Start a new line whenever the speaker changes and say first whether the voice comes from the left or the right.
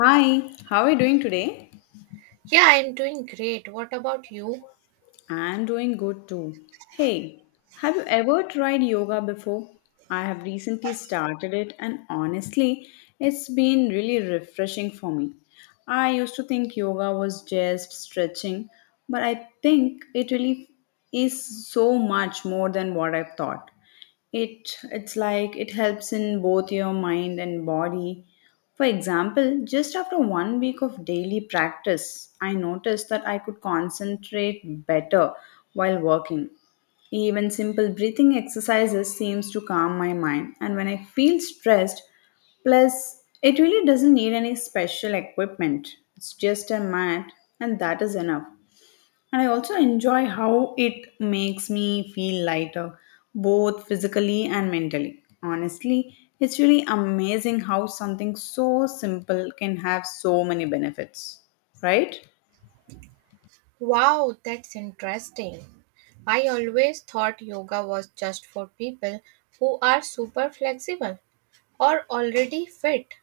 left: Hi, how are you doing today?
right: Yeah, I'm doing great. What about you?
left: I'm doing good too. Hey, have you ever tried yoga before? I have recently started it and honestly, it's been really refreshing for me. I used to think yoga was just stretching, but I think it really is so much more than what I thought. It's like it helps in both your mind and body. For example, just after 1 week of daily practice, I noticed that I could concentrate better while working. Even simple breathing exercises seems to calm my mind, and when I feel stressed, plus it really doesn't need any special equipment. It's just a mat, and that is enough. And I also enjoy how it makes me feel lighter, both physically and mentally. Honestly, it's really amazing how something so simple can have so many benefits, right?
right: Wow, that's interesting. I always thought yoga was just for people who are super flexible or already fit.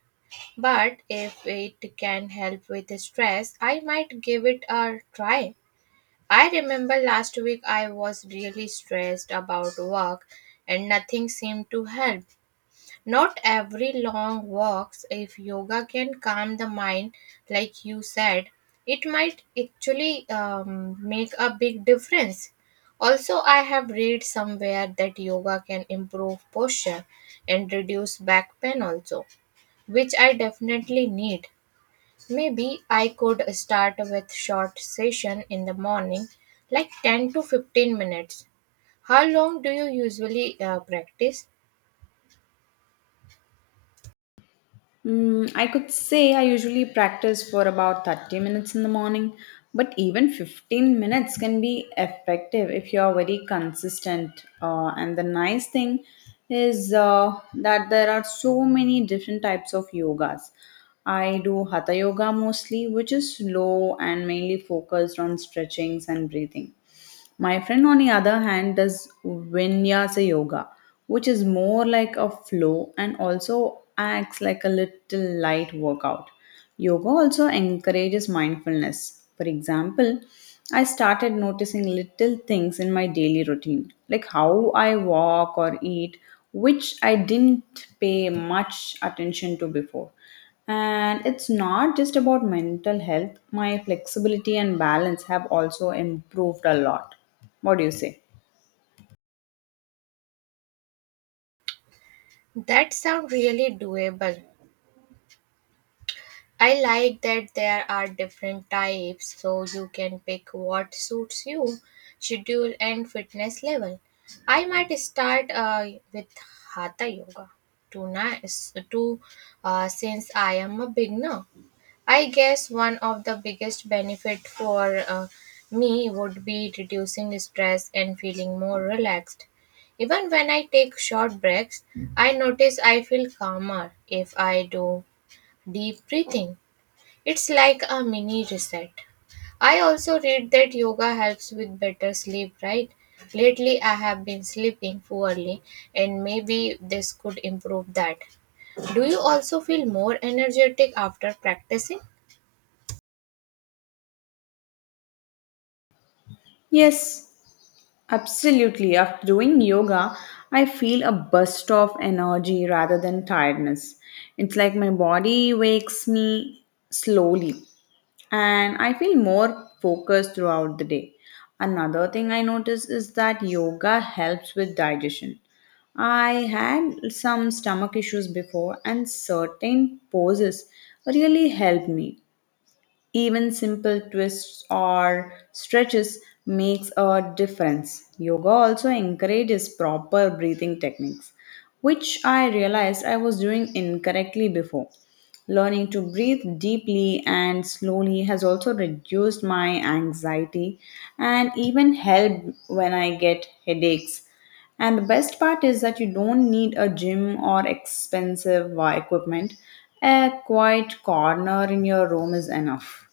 right: But if it can help with stress, I might give it a try. I remember last week I was really stressed about work and nothing seemed to help. Not every long walks, if yoga can calm the mind, like you said, it might actually make a big difference. Also, I have read somewhere that yoga can improve posture and reduce back pain, also, which I definitely need. Maybe I could start with short session in the morning, like 10 to 15 minutes. How long do you usually practice?
left: Mm, I could say I usually practice for about 30 minutes in the morning, but even 15 minutes can be effective if you are very consistent. And the nice thing is that there are so many different types of yogas. I do hatha yoga mostly, which is slow and mainly focused on stretchings and breathing. My friend, on the other hand, does vinyasa yoga, which is more like a flow and also acts like a little light workout. Yoga also encourages mindfulness. For example, I started noticing little things in my daily routine, like how I walk or eat, which I didn't pay much attention to before. And it's not just about mental health, my flexibility and balance have also improved a lot. What do you say?
right: That sounds really doable. I like that there are different types so you can pick what suits you, schedule and fitness level. I might start with hatha yoga tonight to since I am a beginner. I guess one of the biggest benefit for me would be reducing stress and feeling more relaxed. Even when I take short breaks, I notice I feel calmer if I do deep breathing. It's like a mini reset. I also read that yoga helps with better sleep, right? Lately, I have been sleeping poorly, and maybe this could improve that. Do you also feel more energetic after practicing?
left: Yes, absolutely. After doing yoga, I feel a burst of energy rather than tiredness. It's like my body wakes me slowly, and I feel more focused throughout the day. Another thing I notice is that yoga helps with digestion. I had some stomach issues before, and certain poses really help me. Even simple twists or stretches makes a difference. Yoga also encourages proper breathing techniques, which I realized I was doing incorrectly before. Learning to breathe deeply and slowly has also reduced my anxiety and even helped when I get headaches. And the best part is that you don't need a gym or expensive equipment. A quiet corner in your room is enough.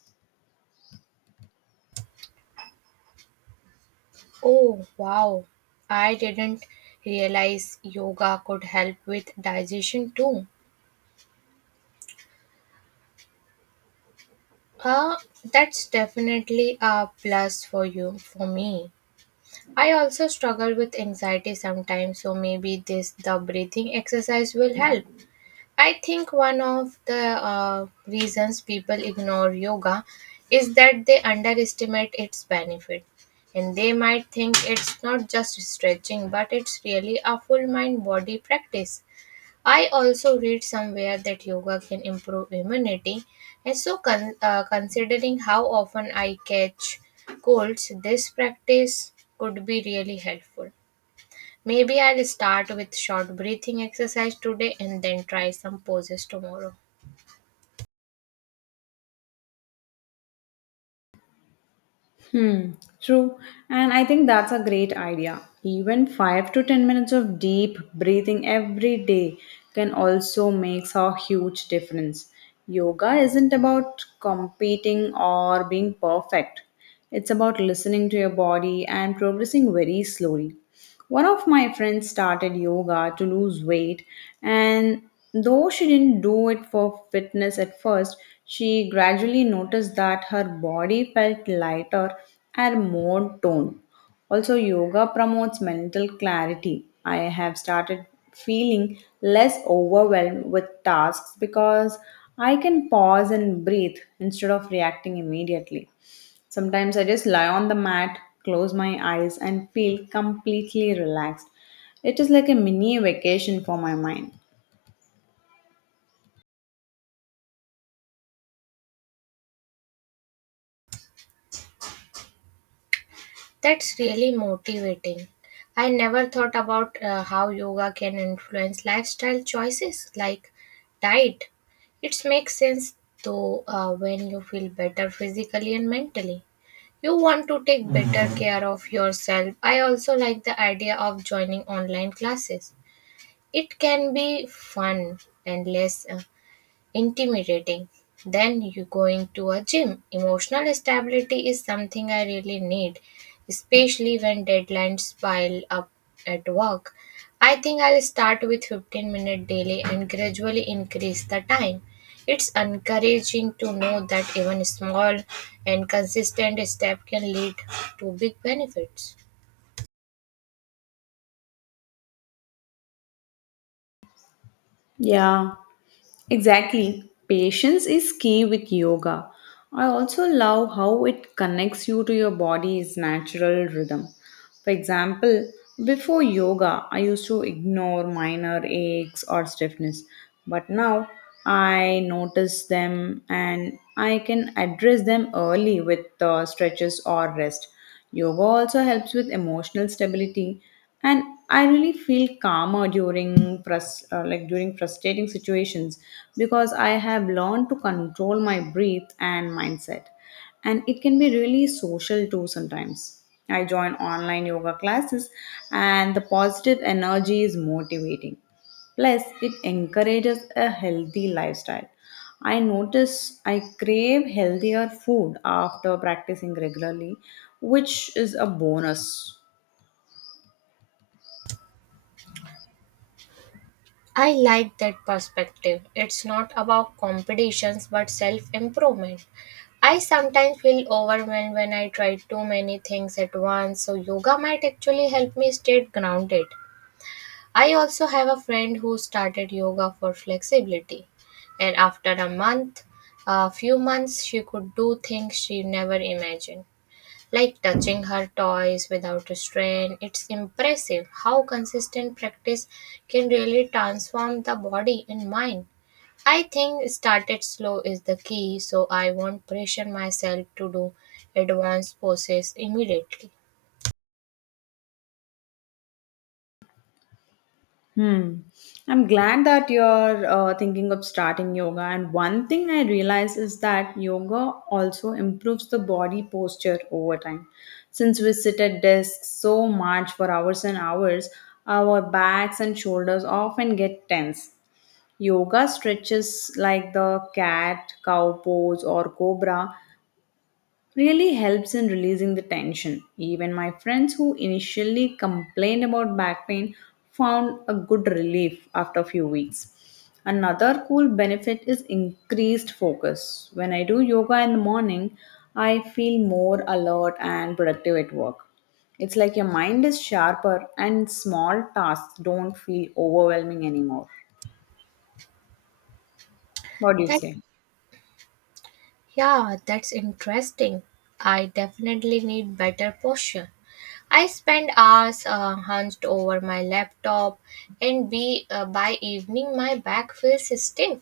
right: Oh, wow. I didn't realize yoga could help with digestion too. Uh, that's definitely a plus for you, for me. I also struggle with anxiety sometimes, so maybe this the breathing exercise will help. I think one of the reasons people ignore yoga is that they underestimate its benefit and they might think it's not just stretching but it's really a full mind body practice. I also read somewhere that yoga can improve immunity, and considering how often I catch colds, this practice could be really helpful. Maybe I'll start with short breathing exercise today and then try some poses tomorrow.
left: Hmm, true. And I think that's a great idea. Even 5 to 10 minutes of deep breathing every day can also make a huge difference. Yoga isn't about competing or being perfect, it's about listening to your body and progressing very slowly. One of my friends started yoga to lose weight, and though she didn't do it for fitness at first, she gradually noticed that her body felt lighter and more toned. Also, yoga promotes mental clarity. I have started feeling less overwhelmed with tasks because I can pause and breathe instead of reacting immediately. Sometimes I just lie on the mat, close my eyes, and feel completely relaxed. It is like a mini vacation for my mind.
right: That's really motivating. I never thought about how yoga can influence lifestyle choices like diet. It makes sense though when you feel better physically and mentally. You want to take better care of yourself. I also like the idea of joining online classes. It can be fun and less intimidating. Then you going to a gym. Emotional stability is something I really need, especially when deadlines pile up at work. I think I'll start with 15-minute daily and gradually increase the time. It's encouraging to know that even small and consistent step can lead to big benefits.
left: Yeah, exactly. Patience is key with yoga. I also love how it connects you to your body's natural rhythm. For example, before yoga, I used to ignore minor aches or stiffness, but now I notice them and I can address them early with stretches or rest. Yoga also helps with emotional stability, and I really feel calmer during like during frustrating situations because I have learned to control my breath and mindset, and it can be really social too sometimes. I join online yoga classes, and the positive energy is motivating. Plus, it encourages a healthy lifestyle. I notice I crave healthier food after practicing regularly, which is a bonus.
right: I like that perspective. It's not about competitions but self improvement. I sometimes feel overwhelmed when I try too many things at once, so yoga might actually help me stay grounded. I also have a friend who started yoga for flexibility, and a few months, she could do things she never imagined, like touching her toys without strain. It's impressive how consistent practice can really transform the body and mind. I think started slow is the key, so I won't pressure myself to do advanced poses immediately.
left: Hmm. I'm glad that you're thinking of starting yoga. And one thing I realize is that yoga also improves the body posture over time. Since we sit at desks so much for hours and hours, our backs and shoulders often get tense. Yoga stretches like the cat, cow pose, or cobra really helps in releasing the tension. Even my friends who initially complained about back pain found a good relief after a few weeks. Another cool benefit is increased focus. When I do yoga in the morning, I feel more alert and productive at work. It's like your mind is sharper and small tasks don't feel overwhelming anymore. What do you
right: That
left: say?
right: yeah, that's interesting. I definitely need better posture. I spend hours hunched over my laptop, and be by evening my back feels stiff.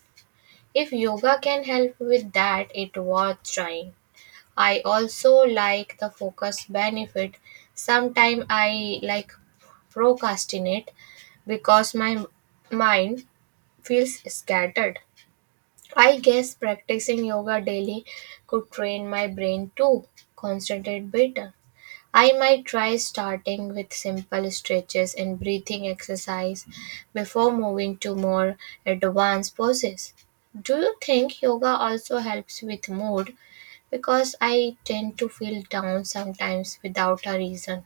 right: If yoga can help with that, it worth trying. I also like the focus benefit. Sometimes I like procrastinate because my mind feels scattered. I guess practicing yoga daily could train my brain to concentrate better. I might try starting with simple stretches and breathing exercise before moving to more advanced poses. Do you think yoga also helps with mood because I tend to feel down sometimes without a reason.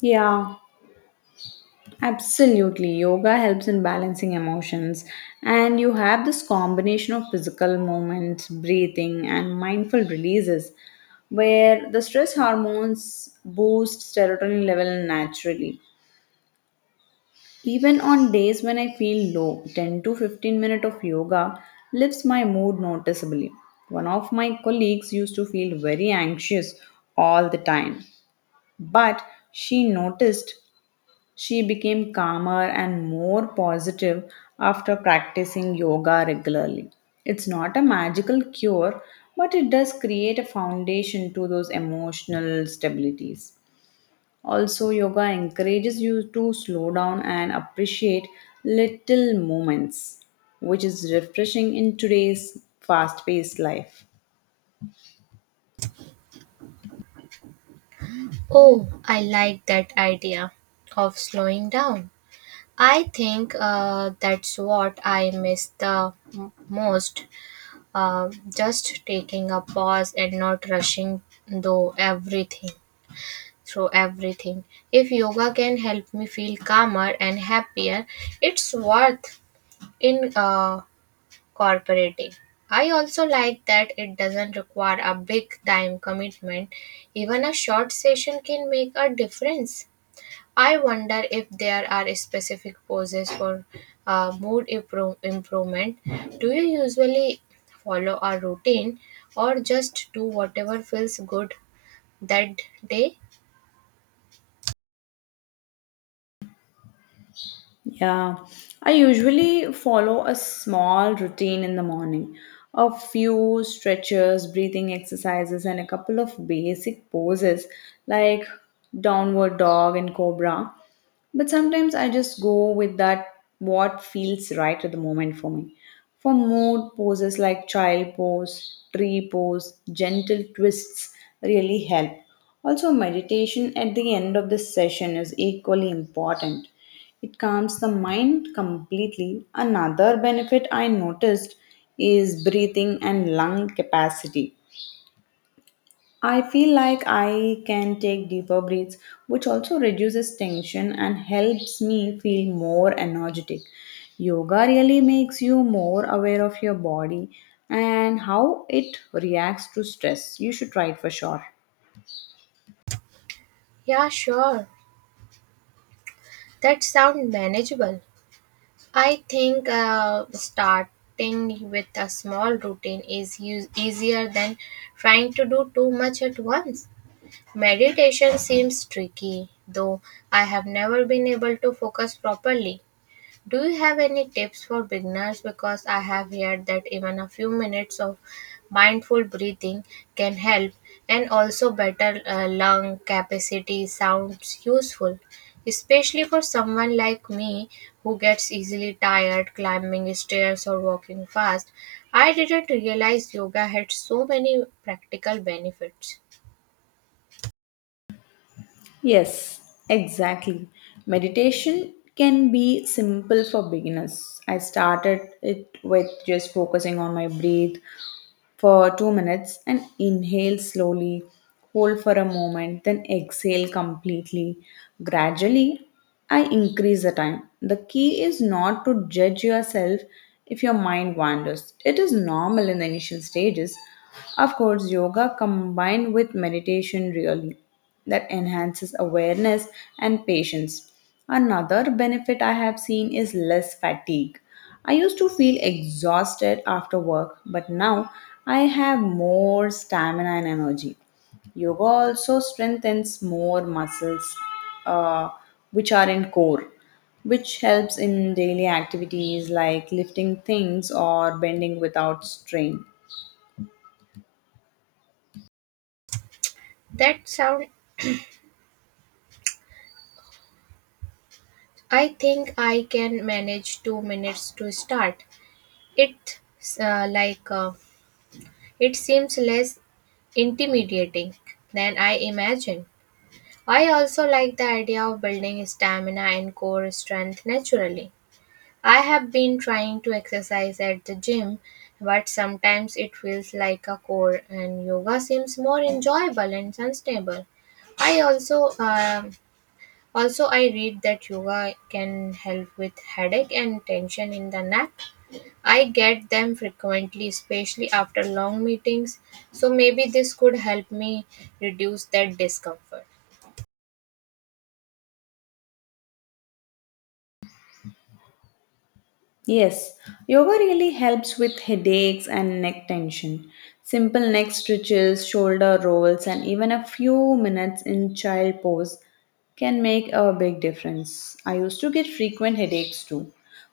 left: Yeah, absolutely. Yoga helps in balancing emotions, and you have this combination of physical movements, breathing, and mindful releases where the stress hormones boost serotonin level naturally. Even on days when I feel low, 10 to 15 minutes of yoga lifts my mood noticeably. One of my colleagues used to feel very anxious all the time, but she noticed she became calmer and more positive after practicing yoga regularly. It's not a magical cure, but it does create a foundation to those emotional stabilities. Also, yoga encourages you to slow down and appreciate little moments, which is refreshing in today's fast paced life.
right: Oh, I like that idea of slowing down. I think that's what I miss the most. Just taking a pause and not rushing though everything through everything. If yoga can help me feel calmer and happier, it's worth in cooperative. I also like that it doesn't require a big time commitment. Even a short session can make a difference. I wonder if there are specific poses for mood improvement. Do you usually follow a routine or just do whatever feels good that day?
left: Yeah, I usually follow a small routine in the morning. A few stretches, breathing exercises, and a couple of basic poses like downward dog and cobra. But sometimes I just go with that what feels right at the moment for me. For mood, poses like child pose, tree pose, gentle twists really help. Also, meditation at the end of the session is equally important. It calms the mind completely. Another benefit I noticed is breathing and lung capacity. I feel like I can take deeper breaths, which also reduces tension and helps me feel more energetic. Yoga really makes you more aware of your body and how it reacts to stress. You should try it for sure.
right: Yeah, sure. That sounds manageable. I think starting with a small routine is easier than trying to do too much at once. Meditation seems tricky, though I have never been able to focus properly. Do you have any tips for beginners? Because I have heard that even a few minutes of mindful breathing can help, and also better lung capacity sounds useful, especially for someone like me who gets easily tired climbing stairs or walking fast. I didn't realize yoga had so many practical benefits.
left: Yes, exactly. Meditation can be simple for beginners. I started it with just focusing on my breath for 2 minutes, and inhale slowly, hold for a moment, then exhale completely. Gradually, I increase the time. The key is not to judge yourself if your mind wanders. It is normal in the initial stages. Of course, yoga combined with meditation really that enhances awareness and patience. Another benefit I have seen is less fatigue. I used to feel exhausted after work, but now I have more stamina and energy. Yoga also strengthens more muscles, uh, which are in core, which helps in daily activities like lifting things or bending without strain.
right: That sound, I think I can manage 2 minutes to start. It's It seems less intimidating than I imagined. I also like the idea of building stamina and core strength naturally. I have been trying to exercise at the gym, but sometimes it feels like a chore. And yoga seems more enjoyable and sustainable. I also also I read that yoga can help with headache and tension in the neck. I get them frequently, especially after long meetings, so maybe this could help me reduce that discomfort.
left: Yes, yoga really helps with headaches and neck tension. Simple neck stretches, shoulder rolls, and even a few minutes in child pose can make a big difference. I used to get frequent headaches too,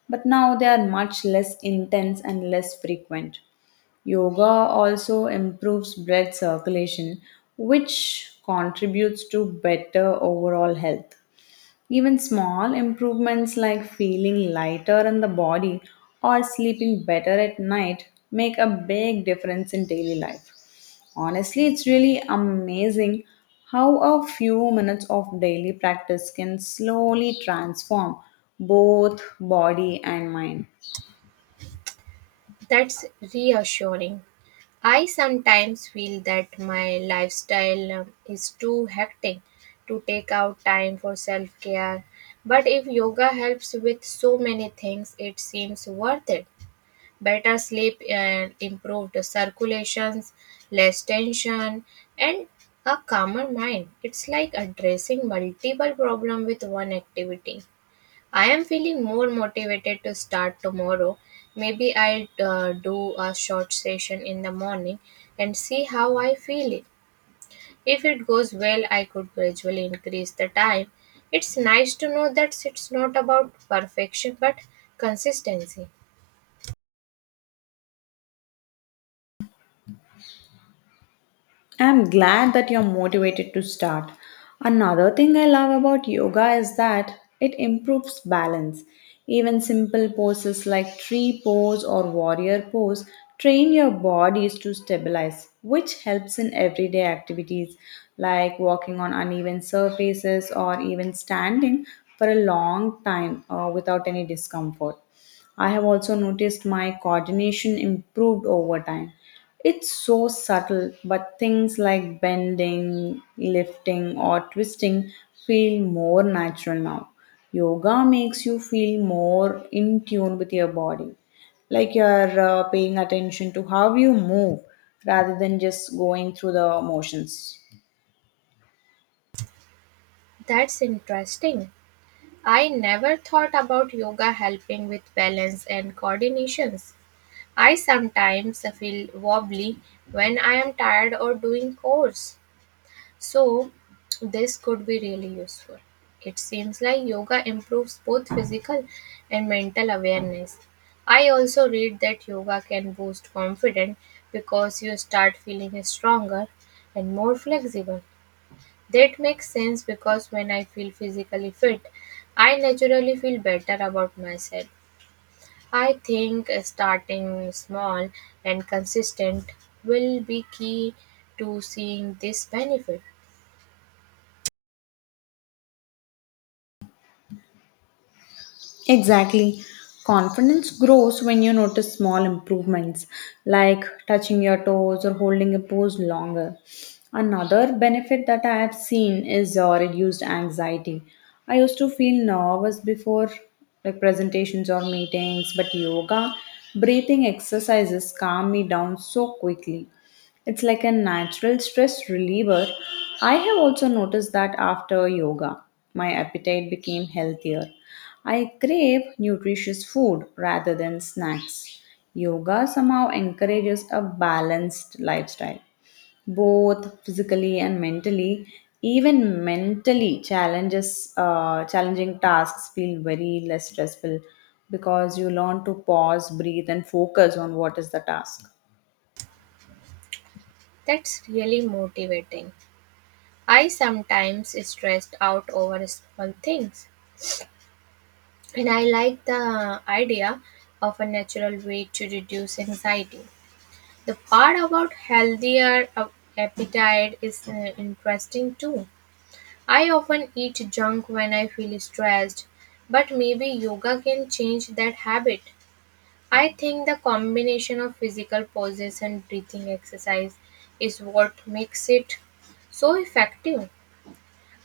left: but now they are much less intense and less frequent. Yoga also improves blood circulation, which contributes to better overall health. Even small improvements like feeling lighter in the body or sleeping better at night make a big difference in daily life. Honestly, it's really amazing how a few minutes of daily practice can slowly transform both body and mind.
right: That's reassuring. I sometimes feel that my lifestyle is too hectic to take out time for self care, but if yoga helps with so many things, it seems worth it. Better sleep and improved circulations, less tension, and a calmer mind. It's like addressing multiple problems with one activity. I am feeling more motivated to start tomorrow. Maybe I'll do a short session in the morning and see how I feel it. If it goes well, I could gradually increase the time. It's nice to know that it's not about perfection but consistency.
left: I'm glad that you're motivated to start. Another thing I love about yoga is that it improves balance. Even simple poses like tree pose or warrior pose train your bodies to stabilize, which helps in everyday activities like walking on uneven surfaces or even standing for a long time without any discomfort. I have also noticed my coordination improved over time. It's so subtle, but things like bending, lifting, or twisting feel more natural now. Yoga makes you feel more in tune with your body, like you're paying attention to how you move rather than just going through the motions.
right: That's interesting. I never thought about yoga helping with balance and coordinations. I sometimes feel wobbly when I am tired or doing chores. So, this could be really useful. It seems like yoga improves both physical and mental awareness. I also read that yoga can boost confidence because you start feeling stronger and more flexible. That makes sense because when I feel physically fit, I naturally feel better about myself. I think starting small and consistent will be key to seeing this benefit.
left: Exactly. Confidence grows when you notice small improvements like touching your toes or holding a pose longer. Another benefit that I have seen is reduced anxiety. I used to feel nervous before like presentations or meetings, but yoga, breathing exercises calm me down so quickly. It's like a natural stress reliever. I have also noticed that after yoga, my appetite became healthier. I crave nutritious food rather than snacks. Yoga somehow encourages a balanced lifestyle, both physically and mentally. Even mentally, challenging tasks feel very less stressful because you learn to pause, breathe, and focus on what is the task.
right: That's really motivating. I sometimes stressed out over small things, and I like the idea of a natural way to reduce anxiety. The part about healthier appetite is interesting too. I often eat junk when I feel stressed, but maybe yoga can change that habit. I think the combination of physical poses and breathing exercise is what makes it so effective.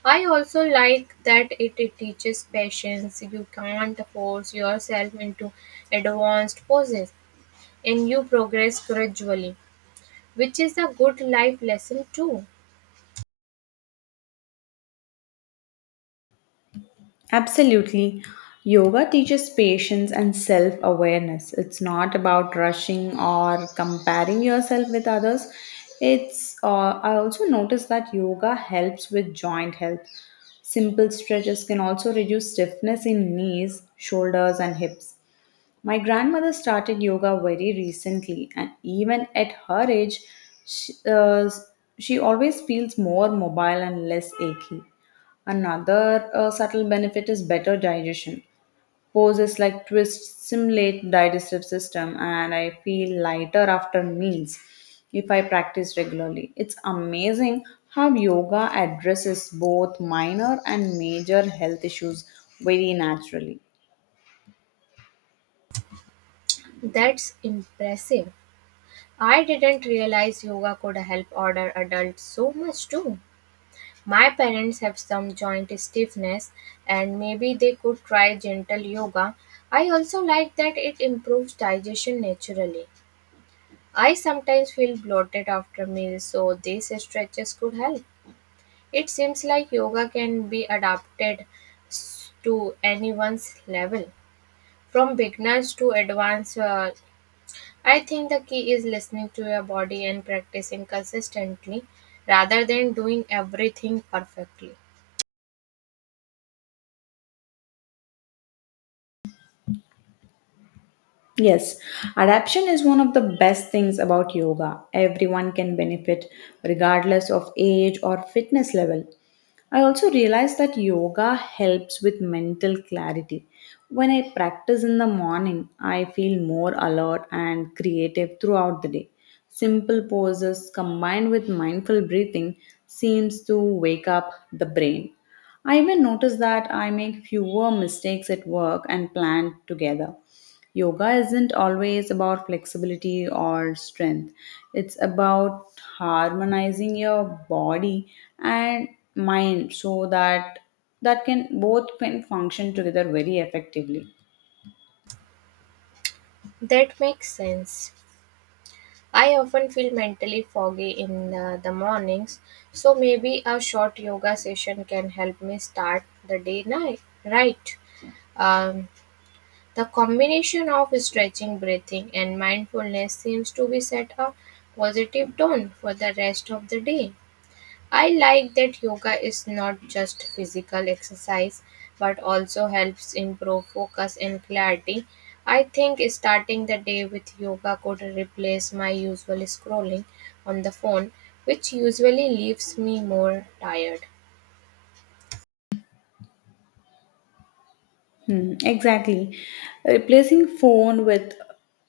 right: I also like that it teaches patience. You can't force yourself into advanced poses and you progress gradually, which is a good life lesson too.
left: Absolutely. Yoga teaches patience and self awareness. It's not about rushing or comparing yourself with others. I also noticed that yoga helps with joint health. Simple stretches can also reduce stiffness in knees, shoulders, and hips. My grandmother started yoga very recently, and even at her age, she, uh, she always feels more mobile and less achy. Another subtle benefit is better digestion. Poses like twists simulate digestive system, and I feel lighter after meals if I practice regularly. It's amazing how yoga addresses both minor and major health issues very naturally.
right: That's impressive. I didn't realize yoga could help older adults so much too. My parents have some joint stiffness and maybe they could try gentle yoga. I also like that it improves digestion naturally. I sometimes feel bloated after meals, so these stretches could help. It seems like yoga can be adapted to anyone's level, from beginners to advanced I think the key is listening to your body and practicing consistently rather than doing everything perfectly.
left: Yes, adaptation is one of the best things about yoga. Everyone can benefit regardless of age or fitness level. I also realized that yoga helps with mental clarity. When I practice in the morning, I feel more alert and creative throughout the day. Simple poses combined with mindful breathing seems to wake up the brain. I even notice that I make fewer mistakes at work and plan together. Yoga isn't always about flexibility or strength, it's about harmonizing your body and mind so that that can both can function together very effectively.
right: That makes sense. I often feel mentally foggy in the mornings, so maybe a short yoga session can help me start the day night right. Um, the combination of stretching, breathing, and mindfulness seems to be set a positive tone for the rest of the day. I like that yoga is not just physical exercise but also helps improve focus and clarity. I think starting the day with yoga could replace my usual scrolling on the phone, which usually leaves me more tired.
left: Hmm, exactly. Replacing phone with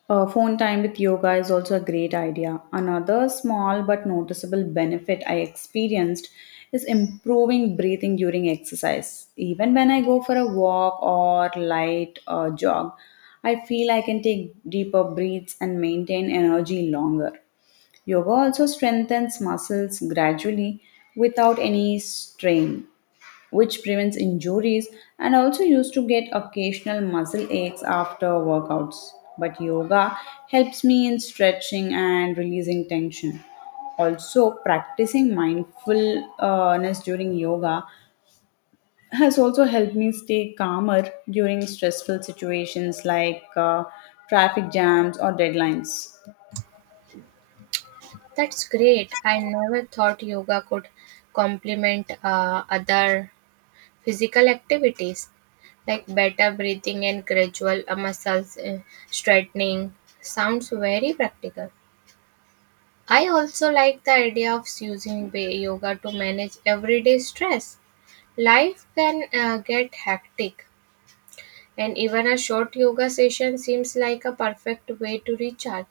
left: phone time with yoga is also a great idea. Another small but noticeable benefit I experienced is improving breathing during exercise. Even when I go for a walk or light jog, I feel I can take deeper breaths and maintain energy longer. Yoga also strengthens muscles gradually without any strain, which prevents injuries, and also used to get occasional muscle aches after workouts. But yoga helps me in stretching and releasing tension. Also, practicing mindfulness during yoga has also helped me stay calmer during stressful situations like traffic jams or deadlines.
right: That's great. I never thought yoga could complement other physical activities like better breathing and gradual muscles straightening. Sounds very practical. I also like the idea of using yoga to manage everyday stress. Life can get hectic, and even a short yoga session seems like a perfect way to recharge.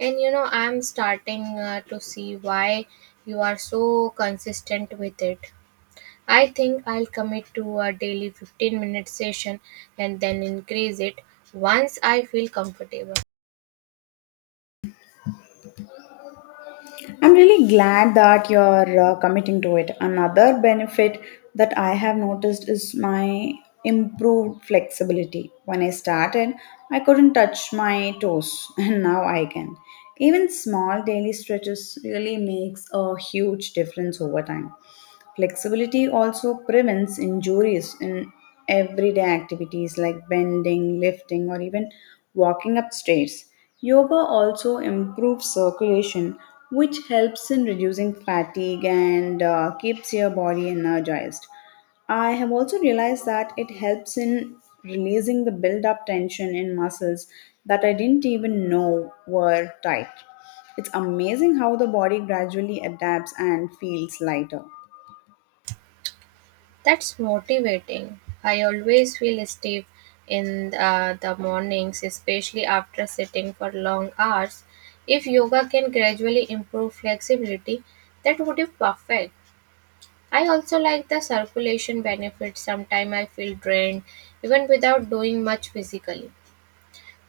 right: And you know, I'm starting to see why you are so consistent with it. I think I'll commit to a daily 15-minute session and then increase it once I feel comfortable.
left: I'm really glad that you're committing to it. Another benefit that I have noticed is my improved flexibility. When I started, I couldn't touch my toes, and now I can. Even small daily stretches really makes a huge difference over time. Flexibility also prevents injuries in everyday activities like bending, lifting, or even walking up stairs. Yoga also improves circulation, which helps in reducing fatigue and keeps your body energized. I have also realized that it helps in releasing the build up tension in muscles that I didn't even know were tight. It's amazing how the body gradually adapts and feels lighter.
right: That's motivating. I always feel stiff in the mornings, especially after sitting for long hours. If yoga can gradually improve flexibility, that would be perfect. I also like the circulation benefits. Sometimes I feel drained even without doing much physically.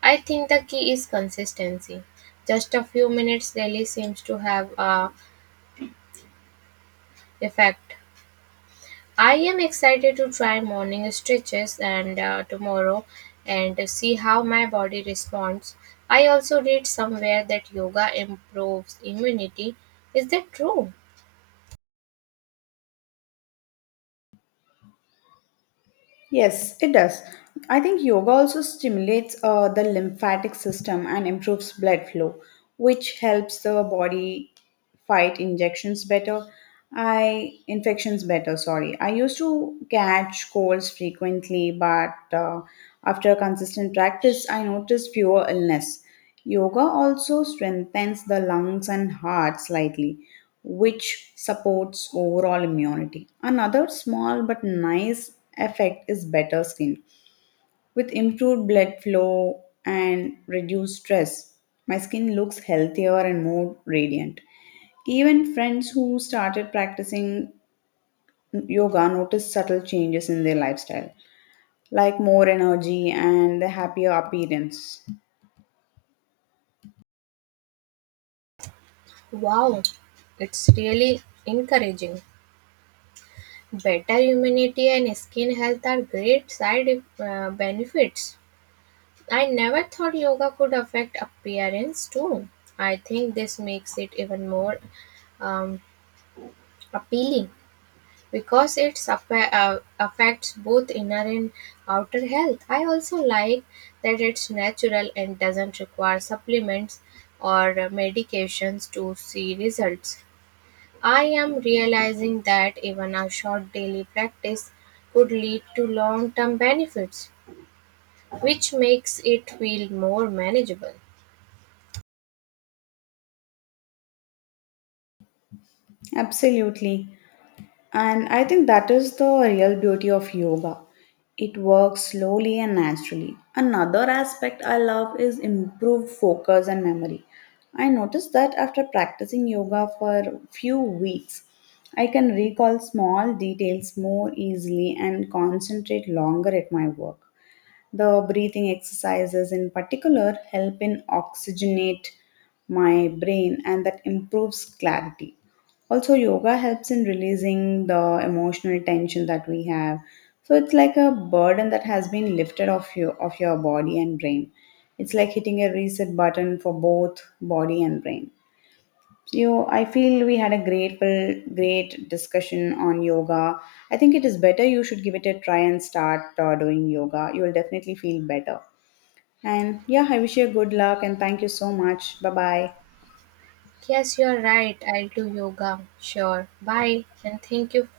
right: I think the key is consistency. Just a few minutes daily seems to have a effect. I am excited to try morning stretches and tomorrow and see how my body responds. I also read somewhere that yoga improves immunity. Is that true?
left: Yes, it does. I think yoga also stimulates the lymphatic system and improves blood flow, which helps the body fight injections better. I infections better. Sorry, I used to catch colds frequently, but after consistent practice, I noticed fewer illness. Yoga also strengthens the lungs and heart slightly, which supports overall immunity. Another small but nice effect is better skin. With improved blood flow and reduced stress, my skin looks healthier and more radiant. Even friends who started practicing yoga noticed subtle changes in their lifestyle, like more energy and a happier appearance.
right: Wow, it's really encouraging. Better immunity and skin health are great side benefits. I never thought yoga could affect appearance too. I think this makes it even more um, appealing. Because it affects both inner and outer health. I also like that it's natural and doesn't require supplements or medications to see results. I am realizing that even a short daily practice could lead to long term benefits, which makes it feel more manageable.
left: Absolutely. And I think that is the real beauty of yoga. It works slowly and naturally. Another aspect I love is improved focus and memory. I noticed that after practicing yoga for a few weeks, I can recall small details more easily and concentrate longer at my work. The breathing exercises, in particular, help in oxygenate my brain and that improves clarity. Also, yoga helps in releasing the emotional tension that we have. So it's like a burden that has been lifted off you of your body and brain. It's like hitting a reset button for both body and brain. So I feel we had a grateful, great discussion on yoga. I think it is better you should give it a try and start doing yoga. You will definitely feel better. And yeah, I wish you good luck and thank you so much. Bye bye.
right: Yes, you are right. I'll do yoga. Sure. Bye. And thank you